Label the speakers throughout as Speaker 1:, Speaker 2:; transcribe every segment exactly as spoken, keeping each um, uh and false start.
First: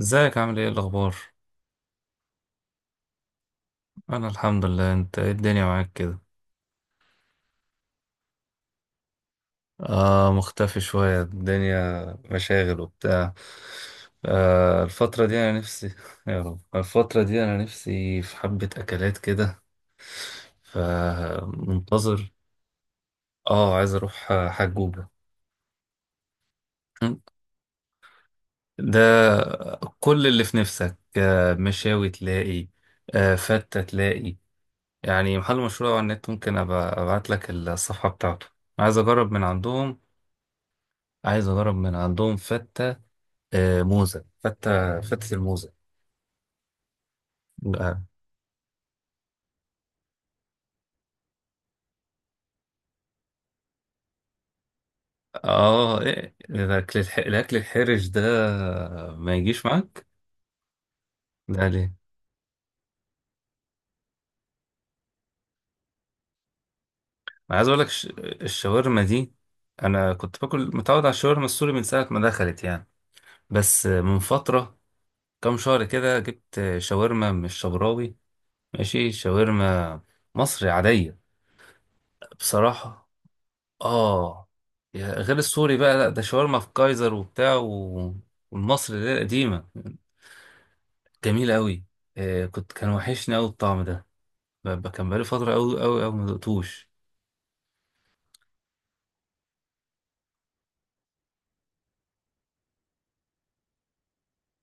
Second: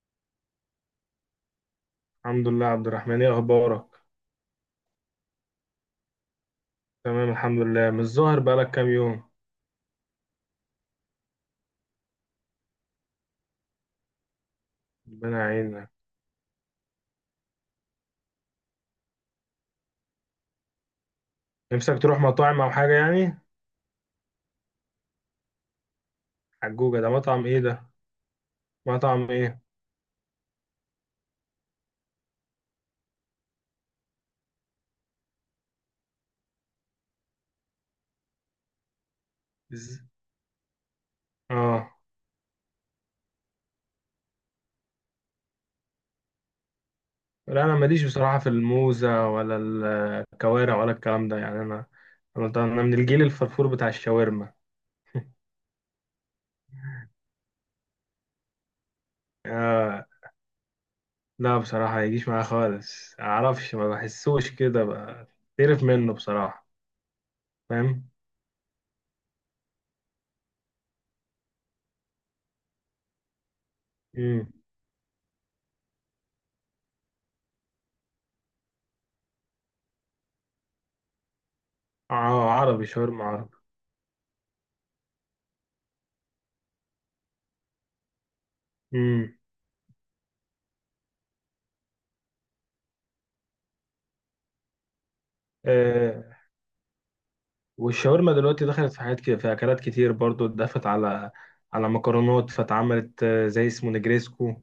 Speaker 1: ازيك عامل ايه الاخبار؟
Speaker 2: الحمد لله عبد الرحمن، ايه اخبارك؟
Speaker 1: انا الحمد لله. انت ايه الدنيا معاك كده؟
Speaker 2: تمام الحمد لله، مش ظاهر بقالك كام يوم.
Speaker 1: آه، مختفي شوية الدنيا. مشاغل وبتاع. آه، الفترة دي
Speaker 2: ربنا
Speaker 1: انا
Speaker 2: يعينك.
Speaker 1: نفسي يا رب. الفترة دي انا نفسي في حبة اكلات كده.
Speaker 2: نفسك تروح
Speaker 1: فمنتظر.
Speaker 2: مطاعم او حاجه يعني؟
Speaker 1: اه، عايز اروح حجوجة.
Speaker 2: حجوجه ده مطعم ايه ده؟ مطعم
Speaker 1: ده.
Speaker 2: ايه؟
Speaker 1: كل اللي في نفسك. آه، مشاوي تلاقي. آه، فتة تلاقي. يعني محل مشهور أوي على النت، ممكن أبقى أبعت لك الصفحة بتاعته. عايز أجرب من عندهم.
Speaker 2: إز...
Speaker 1: عايز اجرب
Speaker 2: اه
Speaker 1: من عندهم فتة. آه، موزة، فتة، فتة الموزة.
Speaker 2: لا، انا
Speaker 1: اه.
Speaker 2: ماليش بصراحه في الموزه ولا الكوارع ولا الكلام ده يعني، انا انا أنا من الجيل الفرفور بتاع الشاورما.
Speaker 1: آه، إيه ده، الاكل الح... الاكل الحرج ده؟ ما يجيش
Speaker 2: آه
Speaker 1: معاك؟
Speaker 2: لا
Speaker 1: ده ليه؟
Speaker 2: بصراحه ما يجيش معايا خالص، اعرفش ما بحسوش كده بقى. تعرف منه بصراحه.
Speaker 1: انا عايز اقول لك ش...
Speaker 2: فاهم.
Speaker 1: الشاورما دي. انا كنت باكل متعود على الشاورما السوري من ساعة ما دخلت يعني. بس من
Speaker 2: امم
Speaker 1: فترة، كام شهر كده، جبت شاورما مش شبراوي. ماشي، شاورما مصري عادية.
Speaker 2: اه عربي،
Speaker 1: بصراحة،
Speaker 2: شاورما عربي.
Speaker 1: اه، يا- غير السوري بقى، لا ده شاورما في كايزر وبتاع و- والمصري اللي هي
Speaker 2: امم
Speaker 1: القديمة. جميلة قوي. آه، كنت كان وحشني قوي الطعم ده. ب- ب- كان بقالي فترة قوي قوي قوي ما
Speaker 2: آه.
Speaker 1: دقتوش.
Speaker 2: والشاورما دلوقتي دخلت في حاجات كده، في اكلات كتير برضو اتضافت على على مكرونات، فاتعملت آه، زي اسمه نجريسكو.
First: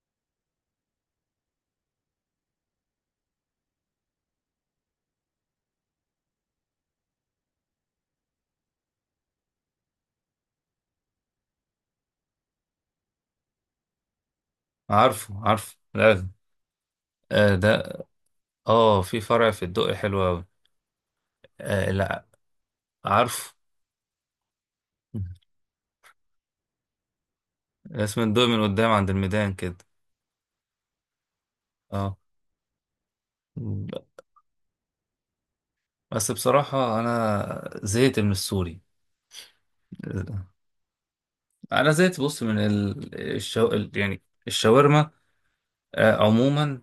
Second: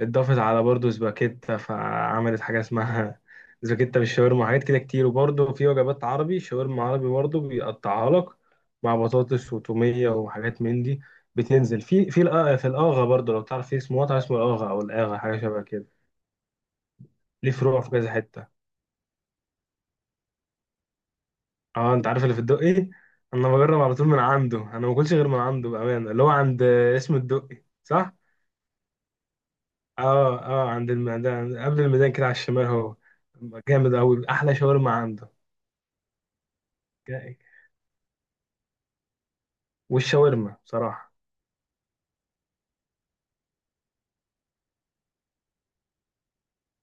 Speaker 2: اتضافت على برضو سباكيتا، فعملت حاجه اسمها سباكيتا بالشاورما، حاجات كده كتير. وبرضو في وجبات عربي، شاورما عربي برضو بيقطعها لك مع بطاطس وتوميه وحاجات من دي. بتنزل في في الآ- في الاغا برضو، لو تعرف في اسمه مطعم اسمه الاغا او الاغا
Speaker 1: عارفه
Speaker 2: حاجه شبه
Speaker 1: عارفه،
Speaker 2: كده.
Speaker 1: لازم.
Speaker 2: ليه
Speaker 1: آه،
Speaker 2: فروع في
Speaker 1: ده.
Speaker 2: كذا حته.
Speaker 1: اه، في فرع في الدقي حلو قوي. آه،
Speaker 2: اه انت عارف
Speaker 1: لا.
Speaker 2: اللي في الدقي. انا
Speaker 1: عارفه.
Speaker 2: بجرب على طول من عنده، انا ما باكلش غير من عنده بامانه، اللي هو عند اسم الدقي صح.
Speaker 1: اسم الدقي من قدام عند الميدان كده.
Speaker 2: اه اه، عند الميدان، قبل الميدان
Speaker 1: اه.
Speaker 2: كده على الشمال هو. جامد قوي، احلى شاورما عنده.
Speaker 1: بس بصراحة
Speaker 2: جاي.
Speaker 1: أنا زهقت من السوري. آه،
Speaker 2: والشاورما بصراحه.
Speaker 1: أنا زهقت، بص، من ال- الشو... يعني الشاورما. آه، عموما،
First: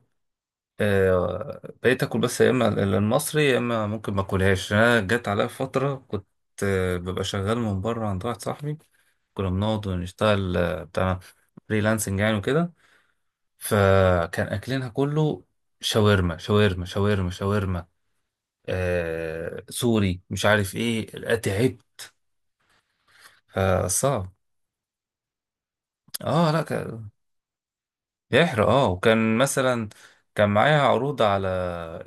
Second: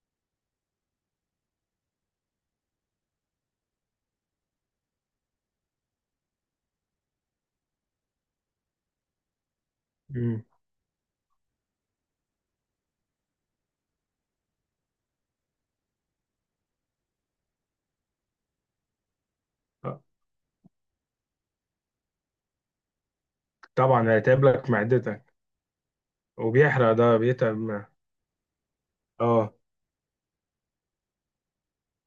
Speaker 1: آه، بقيت اكل بس يا اما المصري، يا اما ممكن ما اكلهاش. انا جت عليا فتره كنت آه، ببقى شغال من بره عند واحد صاحبي. كنا بنقعد
Speaker 2: امم
Speaker 1: ونشتغل، آه، بتاع فريلانسنج يعني وكده. فكان اكلنا كله شاورما شاورما شاورما شاورما، آه،
Speaker 2: آه،
Speaker 1: سوري مش عارف ايه. لا، تعبت.
Speaker 2: طبعا
Speaker 1: فصعب.
Speaker 2: هيتعب لك معدتك،
Speaker 1: اه، لا،
Speaker 2: وبيحرق
Speaker 1: كان
Speaker 2: ده بيتعب معاه.
Speaker 1: بيحرق، اه، وكان
Speaker 2: اه
Speaker 1: مثلا كان معايا عروض على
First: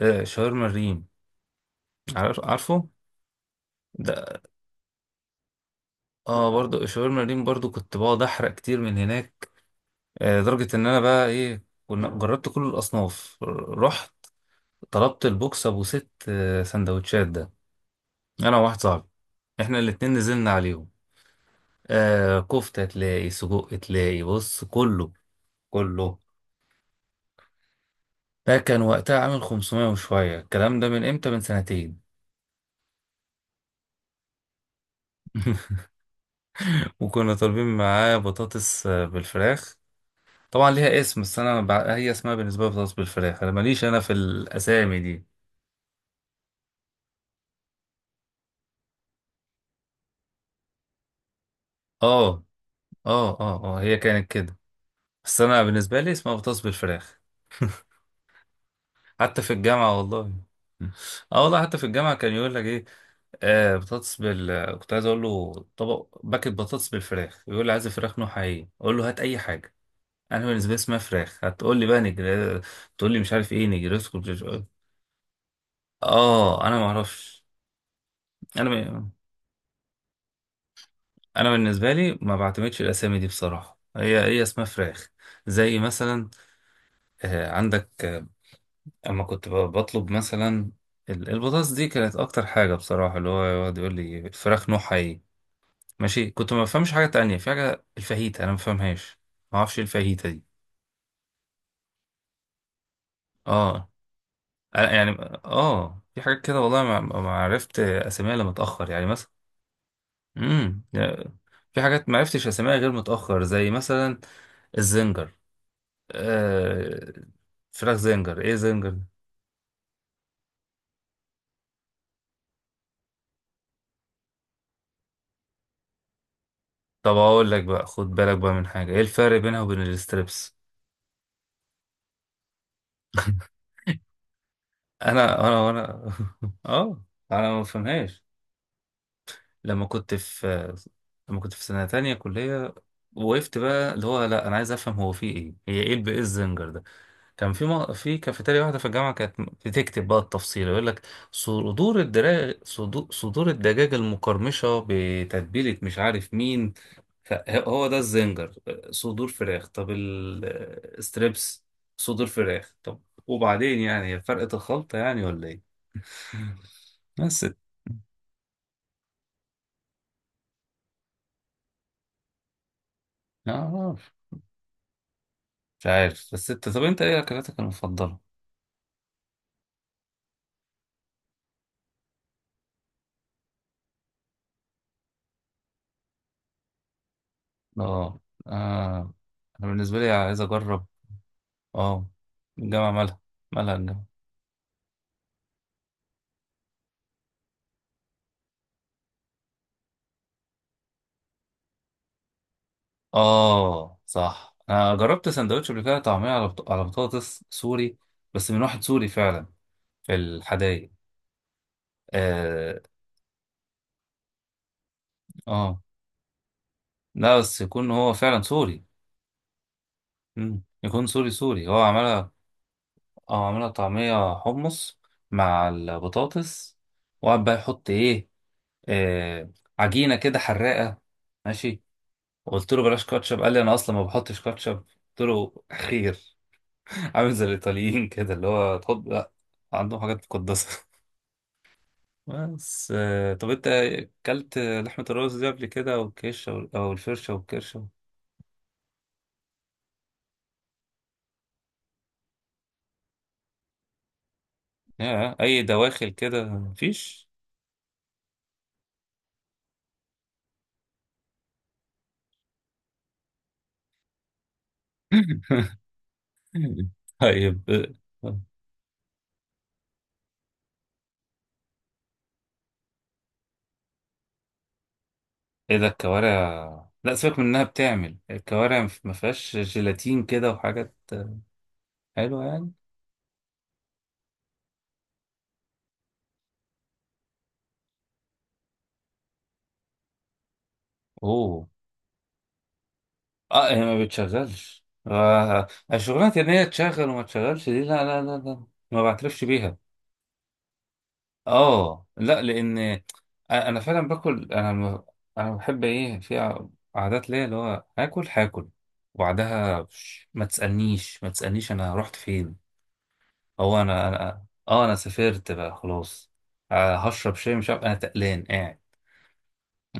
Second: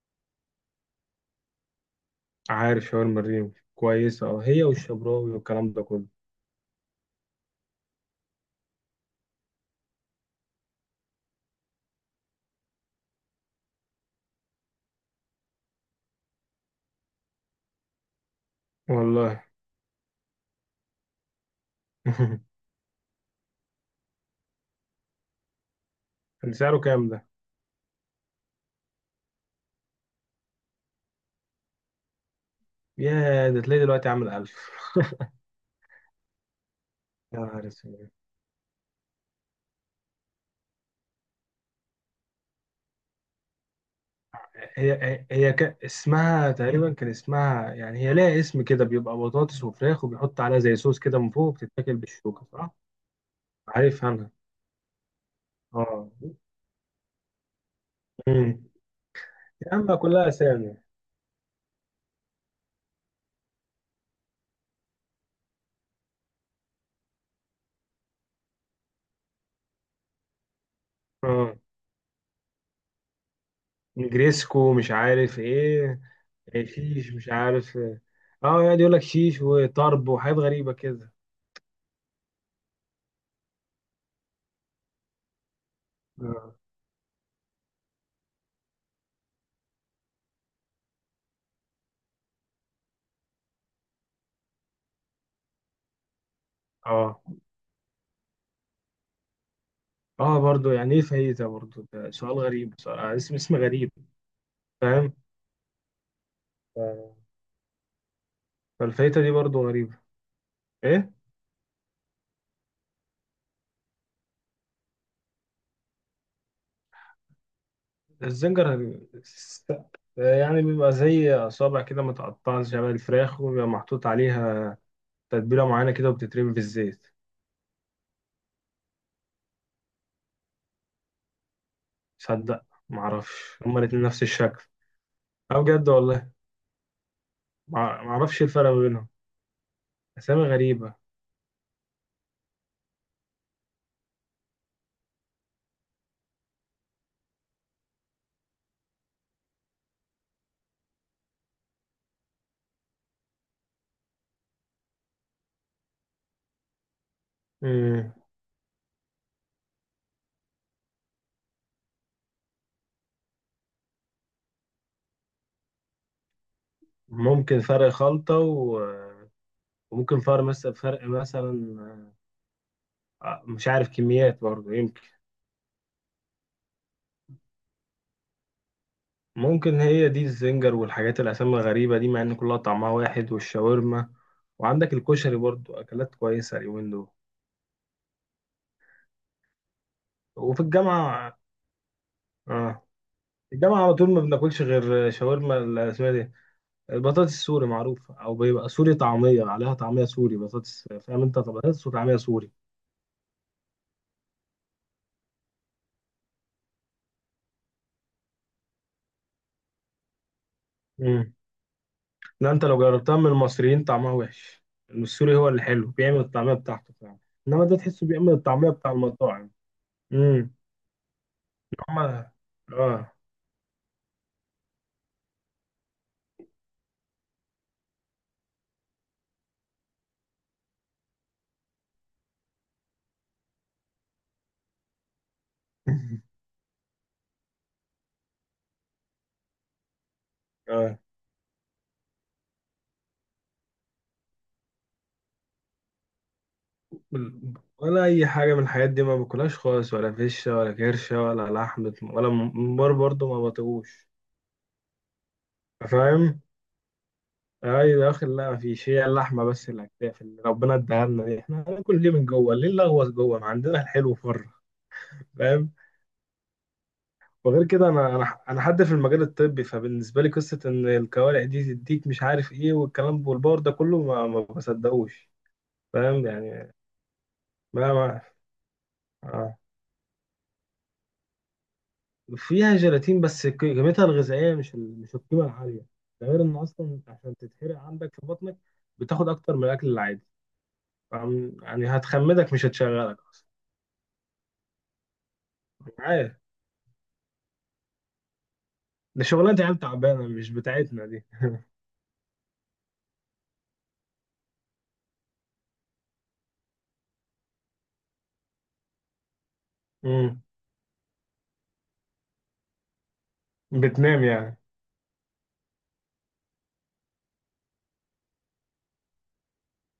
Speaker 1: آه، شاورما الريم. عارف-
Speaker 2: عارف،
Speaker 1: عارفه؟
Speaker 2: شاورما الريم كويسه،
Speaker 1: ده.
Speaker 2: اه، هي والشبراوي والكلام ده كله.
Speaker 1: اه، برضو شاورما ريم، برضو كنت بقعد احرق كتير من هناك. آه، لدرجة ان انا بقى ايه، كنا جربت كل الاصناف، رحت طلبت البوكس ابو ست، آه، سندوتشات ده. انا وواحد صاحبي،
Speaker 2: والله.
Speaker 1: احنا الاتنين نزلنا عليهم. آه، كفتة تلاقي، سجق تلاقي، بص، كله كله.
Speaker 2: كان سعره كام ده؟
Speaker 1: ده كان وقتها عامل خمسمائة وشوية. الكلام ده من امتى، من سنتين.
Speaker 2: يا ده تلاقي دلوقتي عامل ألف.
Speaker 1: وكنا
Speaker 2: يا
Speaker 1: طالبين
Speaker 2: عارف.
Speaker 1: معاه بطاطس، آه، بالفراخ. طبعا ليها اسم، بس انا بع- هي اسمها بالنسبة لي بطاطس بالفراخ. انا ماليش انا في
Speaker 2: هي
Speaker 1: الاسامي دي.
Speaker 2: هي هي ك... اسمها تقريبا، كان اسمها يعني، هي لها اسم كده بيبقى بطاطس وفراخ، وبيحط عليها زي صوص كده من فوق وبتتاكل
Speaker 1: اه
Speaker 2: بالشوكة صح؟
Speaker 1: اه اه اه، هي
Speaker 2: عارف انا.
Speaker 1: كانت كده. بس انا بالنسبه
Speaker 2: اه.
Speaker 1: لي اسمها بطاطس بالفراخ.
Speaker 2: امم.
Speaker 1: حتى في
Speaker 2: يا عم
Speaker 1: الجامعه
Speaker 2: كلها
Speaker 1: والله.
Speaker 2: اسامي.
Speaker 1: اه والله، حتى في الجامعه كان يقول لك ايه. آه، بطاطس بال كنت عايز اقول له طبق باكت بطاطس بالفراخ، يقول لي عايز فراخ نوعها ايه، اقول له هات اي حاجه. انا بالنسبه لي اسمها فراخ،
Speaker 2: اه،
Speaker 1: هتقول لي بقى نجر، تقول لي مش عارف ايه، نجرسكو بجج-
Speaker 2: نجريسكو مش عارف ايه. إيه،
Speaker 1: اه انا ما
Speaker 2: شيش مش
Speaker 1: اعرفش.
Speaker 2: عارف إيه. اه
Speaker 1: انا
Speaker 2: يقعد يقول لك
Speaker 1: ب...
Speaker 2: شيش وطرب وحاجات غريبة كده.
Speaker 1: انا بالنسبه لي ما بعتمدش الاسامي دي بصراحه، هي هي اسمها فراخ. زي مثلا
Speaker 2: اه
Speaker 1: آه عندك، اما كنت ب- بطلب مثلا ال- البطاطس دي كانت اكتر حاجه بصراحه، اللي هو يقعد يقول لي الفراخ نوعها ايه. ماشي. كنت ما بفهمش حاجه
Speaker 2: اه
Speaker 1: تانية، في حاجه الفاهيتا انا ما بفهمهاش. ما اعرفش إيه الفاهيتا
Speaker 2: اه
Speaker 1: دي.
Speaker 2: برضه، يعني ايه فايته برضه؟ ده سؤال غريب بصراحة، اسم اسم
Speaker 1: اه،
Speaker 2: غريب.
Speaker 1: أنا يعني،
Speaker 2: فاهم.
Speaker 1: اه، في حاجات كده والله ما, ما
Speaker 2: ف-
Speaker 1: عرفت اساميها الا متاخر، يعني
Speaker 2: فالفايته
Speaker 1: مثلا.
Speaker 2: دي برضه غريبة.
Speaker 1: امم
Speaker 2: ايه
Speaker 1: في حاجات ما عرفتش اساميها غير متاخر، زي مثلا الزنجر. آه، فراخ زنجر، ايه
Speaker 2: الزنجر؟
Speaker 1: زنجر؟
Speaker 2: س- يعني بيبقى زي أصابع كده متقطعة شبه الفراخ، وبيبقى محطوط عليها تتبيلة معينة كده وبتترمي في الزيت.
Speaker 1: طب اقول لك بقى، خد بالك بقى من حاجه، ايه الفرق بينها وبين الستريبس؟
Speaker 2: صدق معرفش، هما الاتنين نفس الشكل.
Speaker 1: انا
Speaker 2: أه
Speaker 1: انا انا
Speaker 2: بجد والله.
Speaker 1: اه، انا ما
Speaker 2: مع-
Speaker 1: بفهمهاش.
Speaker 2: معرفش إيه الفرق ما بينهم.
Speaker 1: لما كنت
Speaker 2: أسامي
Speaker 1: في
Speaker 2: غريبة.
Speaker 1: لما كنت في سنه تانية كليه، وقفت بقى اللي هو، لا، انا عايز افهم، هو في ايه، هي ايه الب- ايه الزنجر ده. كان في م... في كافيتيريا واحده في الجامعه كانت بتكتب بقى التفصيل، يقول لك صدور الدراج صدور صدور الدجاج المقرمشه بتتبيله مش عارف مين، فهو ده
Speaker 2: مم.
Speaker 1: الزنجر. صدور فراخ، طب الستريبس؟ صدور فراخ، طب. وبعدين يعني هي فرقه الخلطه يعني، ولا ايه؟ بس اه،
Speaker 2: ممكن فرق خلطة و... وممكن فرق مثلا، فرق مثلا آه، مش عارف
Speaker 1: آه،
Speaker 2: كميات برضه يمكن.
Speaker 1: مش عارف. بس انت، طب انت ايه اكلاتك المفضله؟
Speaker 2: ممكن هي دي الزنجر والحاجات الأسامي الغريبة دي، مع إن كلها طعمها واحد. والشاورما وعندك الكشري برضو أكلات كويسة اليومين دول.
Speaker 1: اه اه، انا بالنسبه لي عايز
Speaker 2: وفي
Speaker 1: اجرب.
Speaker 2: الجامعة،
Speaker 1: اه،
Speaker 2: آه،
Speaker 1: الجامعه مالها؟
Speaker 2: في
Speaker 1: مالها
Speaker 2: الجامعة على
Speaker 1: الجامعه؟
Speaker 2: طول ما بناكلش غير شاورما ال- اسمها إيه دي، البطاطس السوري معروفة، أو بيبقى سوري طعمية عليها، طعمية سوري بطاطس، فاهم أنت، بطاطس وطعمية سوري.
Speaker 1: اه صح، انا جربت سندوتش قبل كده طعميه على بط... على بطاطس سوري، بس من واحد سوري فعلا، في الحدايق.
Speaker 2: مم. لا أنت
Speaker 1: اه.
Speaker 2: لو جربتها من المصريين طعمها وحش. السوري هو اللي
Speaker 1: اه،
Speaker 2: حلو، بيعمل الطعمية بتاعته فعلا.
Speaker 1: لا بس
Speaker 2: إنما ده
Speaker 1: يكون
Speaker 2: تحسه
Speaker 1: هو
Speaker 2: بيعمل
Speaker 1: فعلا
Speaker 2: الطعمية
Speaker 1: سوري.
Speaker 2: بتاع المطاعم. امم.
Speaker 1: مم. يكون سوري سوري هو عملها.
Speaker 2: هما. آه.
Speaker 1: اه، عملها طعميه حمص مع البطاطس، وقعد بقى يحط ايه، آه، عجينه كده حراقه. ماشي. قلت له بلاش كاتشب، قال لي انا اصلا ما بحطش كاتشب، قلت له خير. عامل زي الايطاليين كده اللي هو تحط لا، عندهم حاجات مقدسه.
Speaker 2: اه
Speaker 1: بس آه، طب انت اكلت لحمه الرز دي قبل كده، او الكشه، او أو الفرشه
Speaker 2: بال-
Speaker 1: والكرشه؟
Speaker 2: ولا اي حاجه من الحاجات دي ما باكلهاش خالص، ولا فشه ولا كرشه ولا لحمه ولا ممبار برضو ما بطيقوش.
Speaker 1: يا اي دواخل
Speaker 2: فاهم،
Speaker 1: كده مفيش؟
Speaker 2: اي داخل لا، مفيش. هي اللحمه بس اللي هتاكل، اللي ربنا اداها لنا دي، احنا هناكل ليه من جوه؟ ليه نلغوص جوه ما عندنا الحلو بره؟ فاهم. وغير
Speaker 1: طيب،
Speaker 2: كده
Speaker 1: آه،
Speaker 2: انا، انا انا حد في المجال الطبي، فبالنسبه لي قصه ان الكوارع دي تديك مش عارف ايه والكلام والبار ده كله، ما ما بصدقوش.
Speaker 1: ايه ده
Speaker 2: فاهم يعني.
Speaker 1: الكوارع؟ لا سيبك من انها
Speaker 2: ما
Speaker 1: بتعمل
Speaker 2: ما
Speaker 1: الكوارع، ما فيهاش
Speaker 2: آه.
Speaker 1: جيلاتين كده وحاجات حلوه يعني.
Speaker 2: فيها جيلاتين بس، ك- قيمتها الغذائيه مش ال- مش القيمه العاليه. ده غير ان اصلا عشان تتحرق عندك في بطنك، بتاخد اكتر من الاكل العادي. فاهم؟
Speaker 1: اوه،
Speaker 2: يعني هتخمدك مش هتشغلك اصلا.
Speaker 1: اه، هي ما بتشغلش. آه آه، الشغلانه
Speaker 2: عارف.
Speaker 1: ان هي تشغل وما تشغلش دي، لا لا لا لا. ما
Speaker 2: ده
Speaker 1: بعترفش
Speaker 2: شغلانه
Speaker 1: بيها.
Speaker 2: عيال تعبانه مش بتاعتنا دي.
Speaker 1: اه، لا، لان أ- انا فعلا باكل، انا م- انا بحب ايه في ع- عادات ليا اللي هو هاكل هاكل، وبعدها ش-
Speaker 2: امم.
Speaker 1: ما تسالنيش ما تسالنيش انا رحت فين. هو انا
Speaker 2: بتنام
Speaker 1: انا
Speaker 2: يعني.
Speaker 1: اه انا سافرت بقى خلاص. آه، هشرب شاي، مش عارف، انا تقلان قاعد.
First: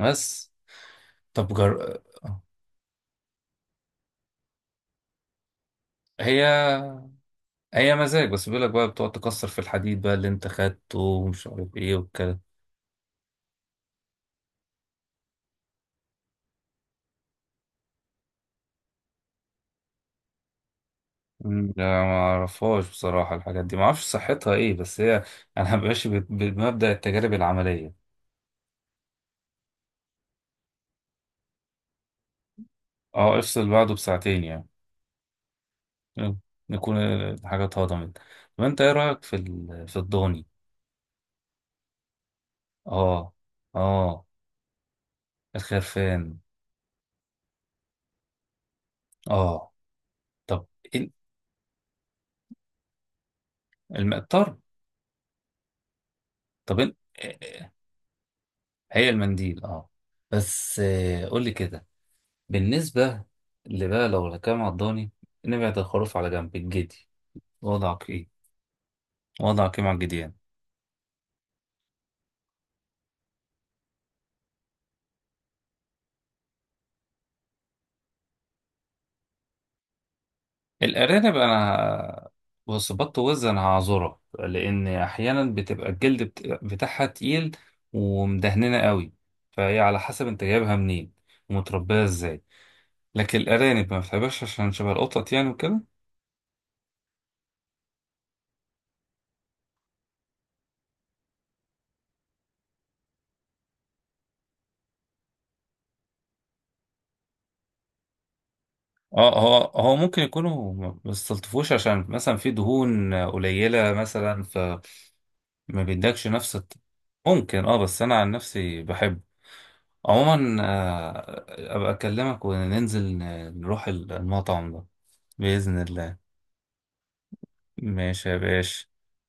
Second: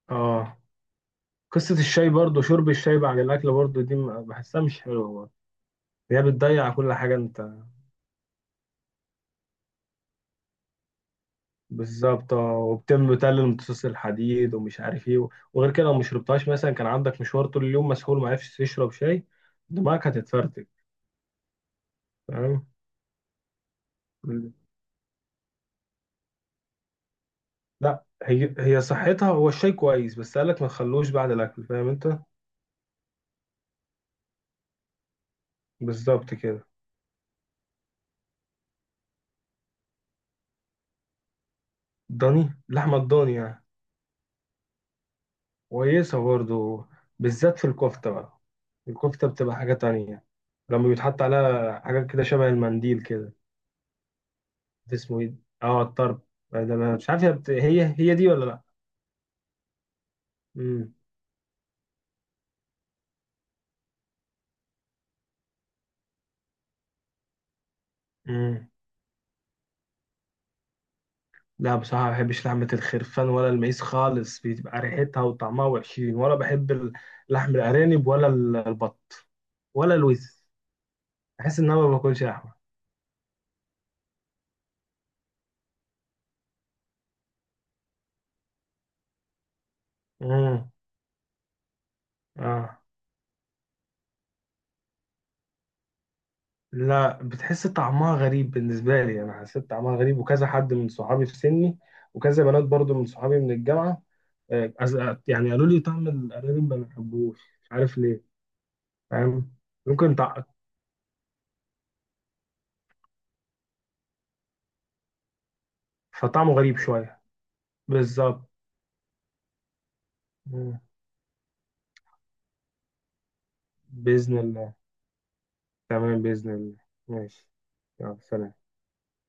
Speaker 1: بس،
Speaker 2: اه.
Speaker 1: طب
Speaker 2: قصه
Speaker 1: جر...
Speaker 2: الشاي برضو، شرب الشاي بعد الاكل برضو دي م- بحسها مش حلوه برضو. هي
Speaker 1: هي
Speaker 2: بتضيع كل حاجه انت.
Speaker 1: اي مزاج، بس بيقول لك بقى بتقعد تكسر في الحديد بقى اللي انت خدته، ومش عارف ايه
Speaker 2: بالظبط
Speaker 1: والكلام.
Speaker 2: اه، وبتم تقلل امتصاص الحديد ومش عارف ايه. وغير كده لو ما شربتهاش مثلا، كان عندك مشوار طول اليوم مسحول ما عرفتش تشرب شاي، دماغك هتتفرتك.
Speaker 1: مم. لا ما
Speaker 2: فاهم.
Speaker 1: اعرفهاش بصراحه، الحاجات دي ما اعرفش
Speaker 2: مم.
Speaker 1: صحتها ايه، بس هي انا ماشي بت- بمبدا التجارب العمليه.
Speaker 2: لا هي، هي صحتها، هو الشاي كويس، بس قالك ما تخلوش بعد الاكل، فاهم انت.
Speaker 1: اه، افصل بعده بساعتين يعني.
Speaker 2: بالظبط
Speaker 1: يلا،
Speaker 2: كده.
Speaker 1: نكون الحاجات اتهضمت. طب انت ايه رايك في ال- في الضاني؟
Speaker 2: ضاني، لحمه
Speaker 1: اه
Speaker 2: الضاني يعني.
Speaker 1: اه،
Speaker 2: كويسه
Speaker 1: الخرفان.
Speaker 2: برضو، بالذات في الكفته بقى. الكفته بتبقى
Speaker 1: اه،
Speaker 2: حاجه تانية
Speaker 1: طب
Speaker 2: لما
Speaker 1: إيه
Speaker 2: بيتحط عليها حاجات كده شبه المنديل كده.
Speaker 1: الم- الطرب؟
Speaker 2: اسمه ايه؟ اه الطرب. آه، ده
Speaker 1: طب إيه،
Speaker 2: أنا مش عارف هي بت- هي هي دي ولا لا.
Speaker 1: هي المنديل، اه. بس
Speaker 2: مم.
Speaker 1: آه، قول لي كده بالنسبة، اللي بقى لو هنتكلم على الضاني، نبعد الخروف على جنب، الجدي، وضعك ايه؟
Speaker 2: مم.
Speaker 1: وضعك ايه مع الجديان؟
Speaker 2: لا بصراحة ما بحبش لحمة الخرفان ولا المعيز خالص، بتبقى ريحتها وطعمها وحشين. ولا بحب ال- لحم الأرانب، ولا ال- البط ولا الوز.
Speaker 1: الأرانب
Speaker 2: بحس إن أنا ما باكلش
Speaker 1: أنا،
Speaker 2: لحمة.
Speaker 1: بص، بط وز أنا هعذرها لأن أحيانا بتبقى الجلد بت- بتاعها تقيل ومدهننة قوي، فهي على حسب أنت
Speaker 2: مم.
Speaker 1: جايبها منين ومتربية ازاي.
Speaker 2: آه.
Speaker 1: لكن الأرانب ما بتحبهاش عشان شبه القطط يعني وكده.
Speaker 2: لا بتحس طعمها غريب، بالنسبة لي أنا حسيت طعمها غريب، وكذا حد من صحابي في سني، وكذا بنات برضو من صحابي من الجامعة. آه، أز- يعني قالوا لي طعم الأرانب ما بحبوش مش عارف ليه.
Speaker 1: اه،
Speaker 2: فاهم.
Speaker 1: هو هو
Speaker 2: ممكن
Speaker 1: ممكن
Speaker 2: طع...
Speaker 1: يكونوا ما بيستلطفوش عشان مثلا في دهون قليلة مثلا، ما بيدكش
Speaker 2: فطعمه
Speaker 1: نفس الت...
Speaker 2: غريب شوية.
Speaker 1: ممكن، اه، بس انا عن
Speaker 2: بالظبط.
Speaker 1: نفسي بحبه. عموما،
Speaker 2: مم.
Speaker 1: آه، ابقى اكلمك وننزل ن- نروح
Speaker 2: بإذن
Speaker 1: المطعم
Speaker 2: الله.
Speaker 1: ده. بإذن الله.
Speaker 2: تمام بإذن الله. ماشي. يلا
Speaker 1: ماشي يا
Speaker 2: سلام.
Speaker 1: باشا.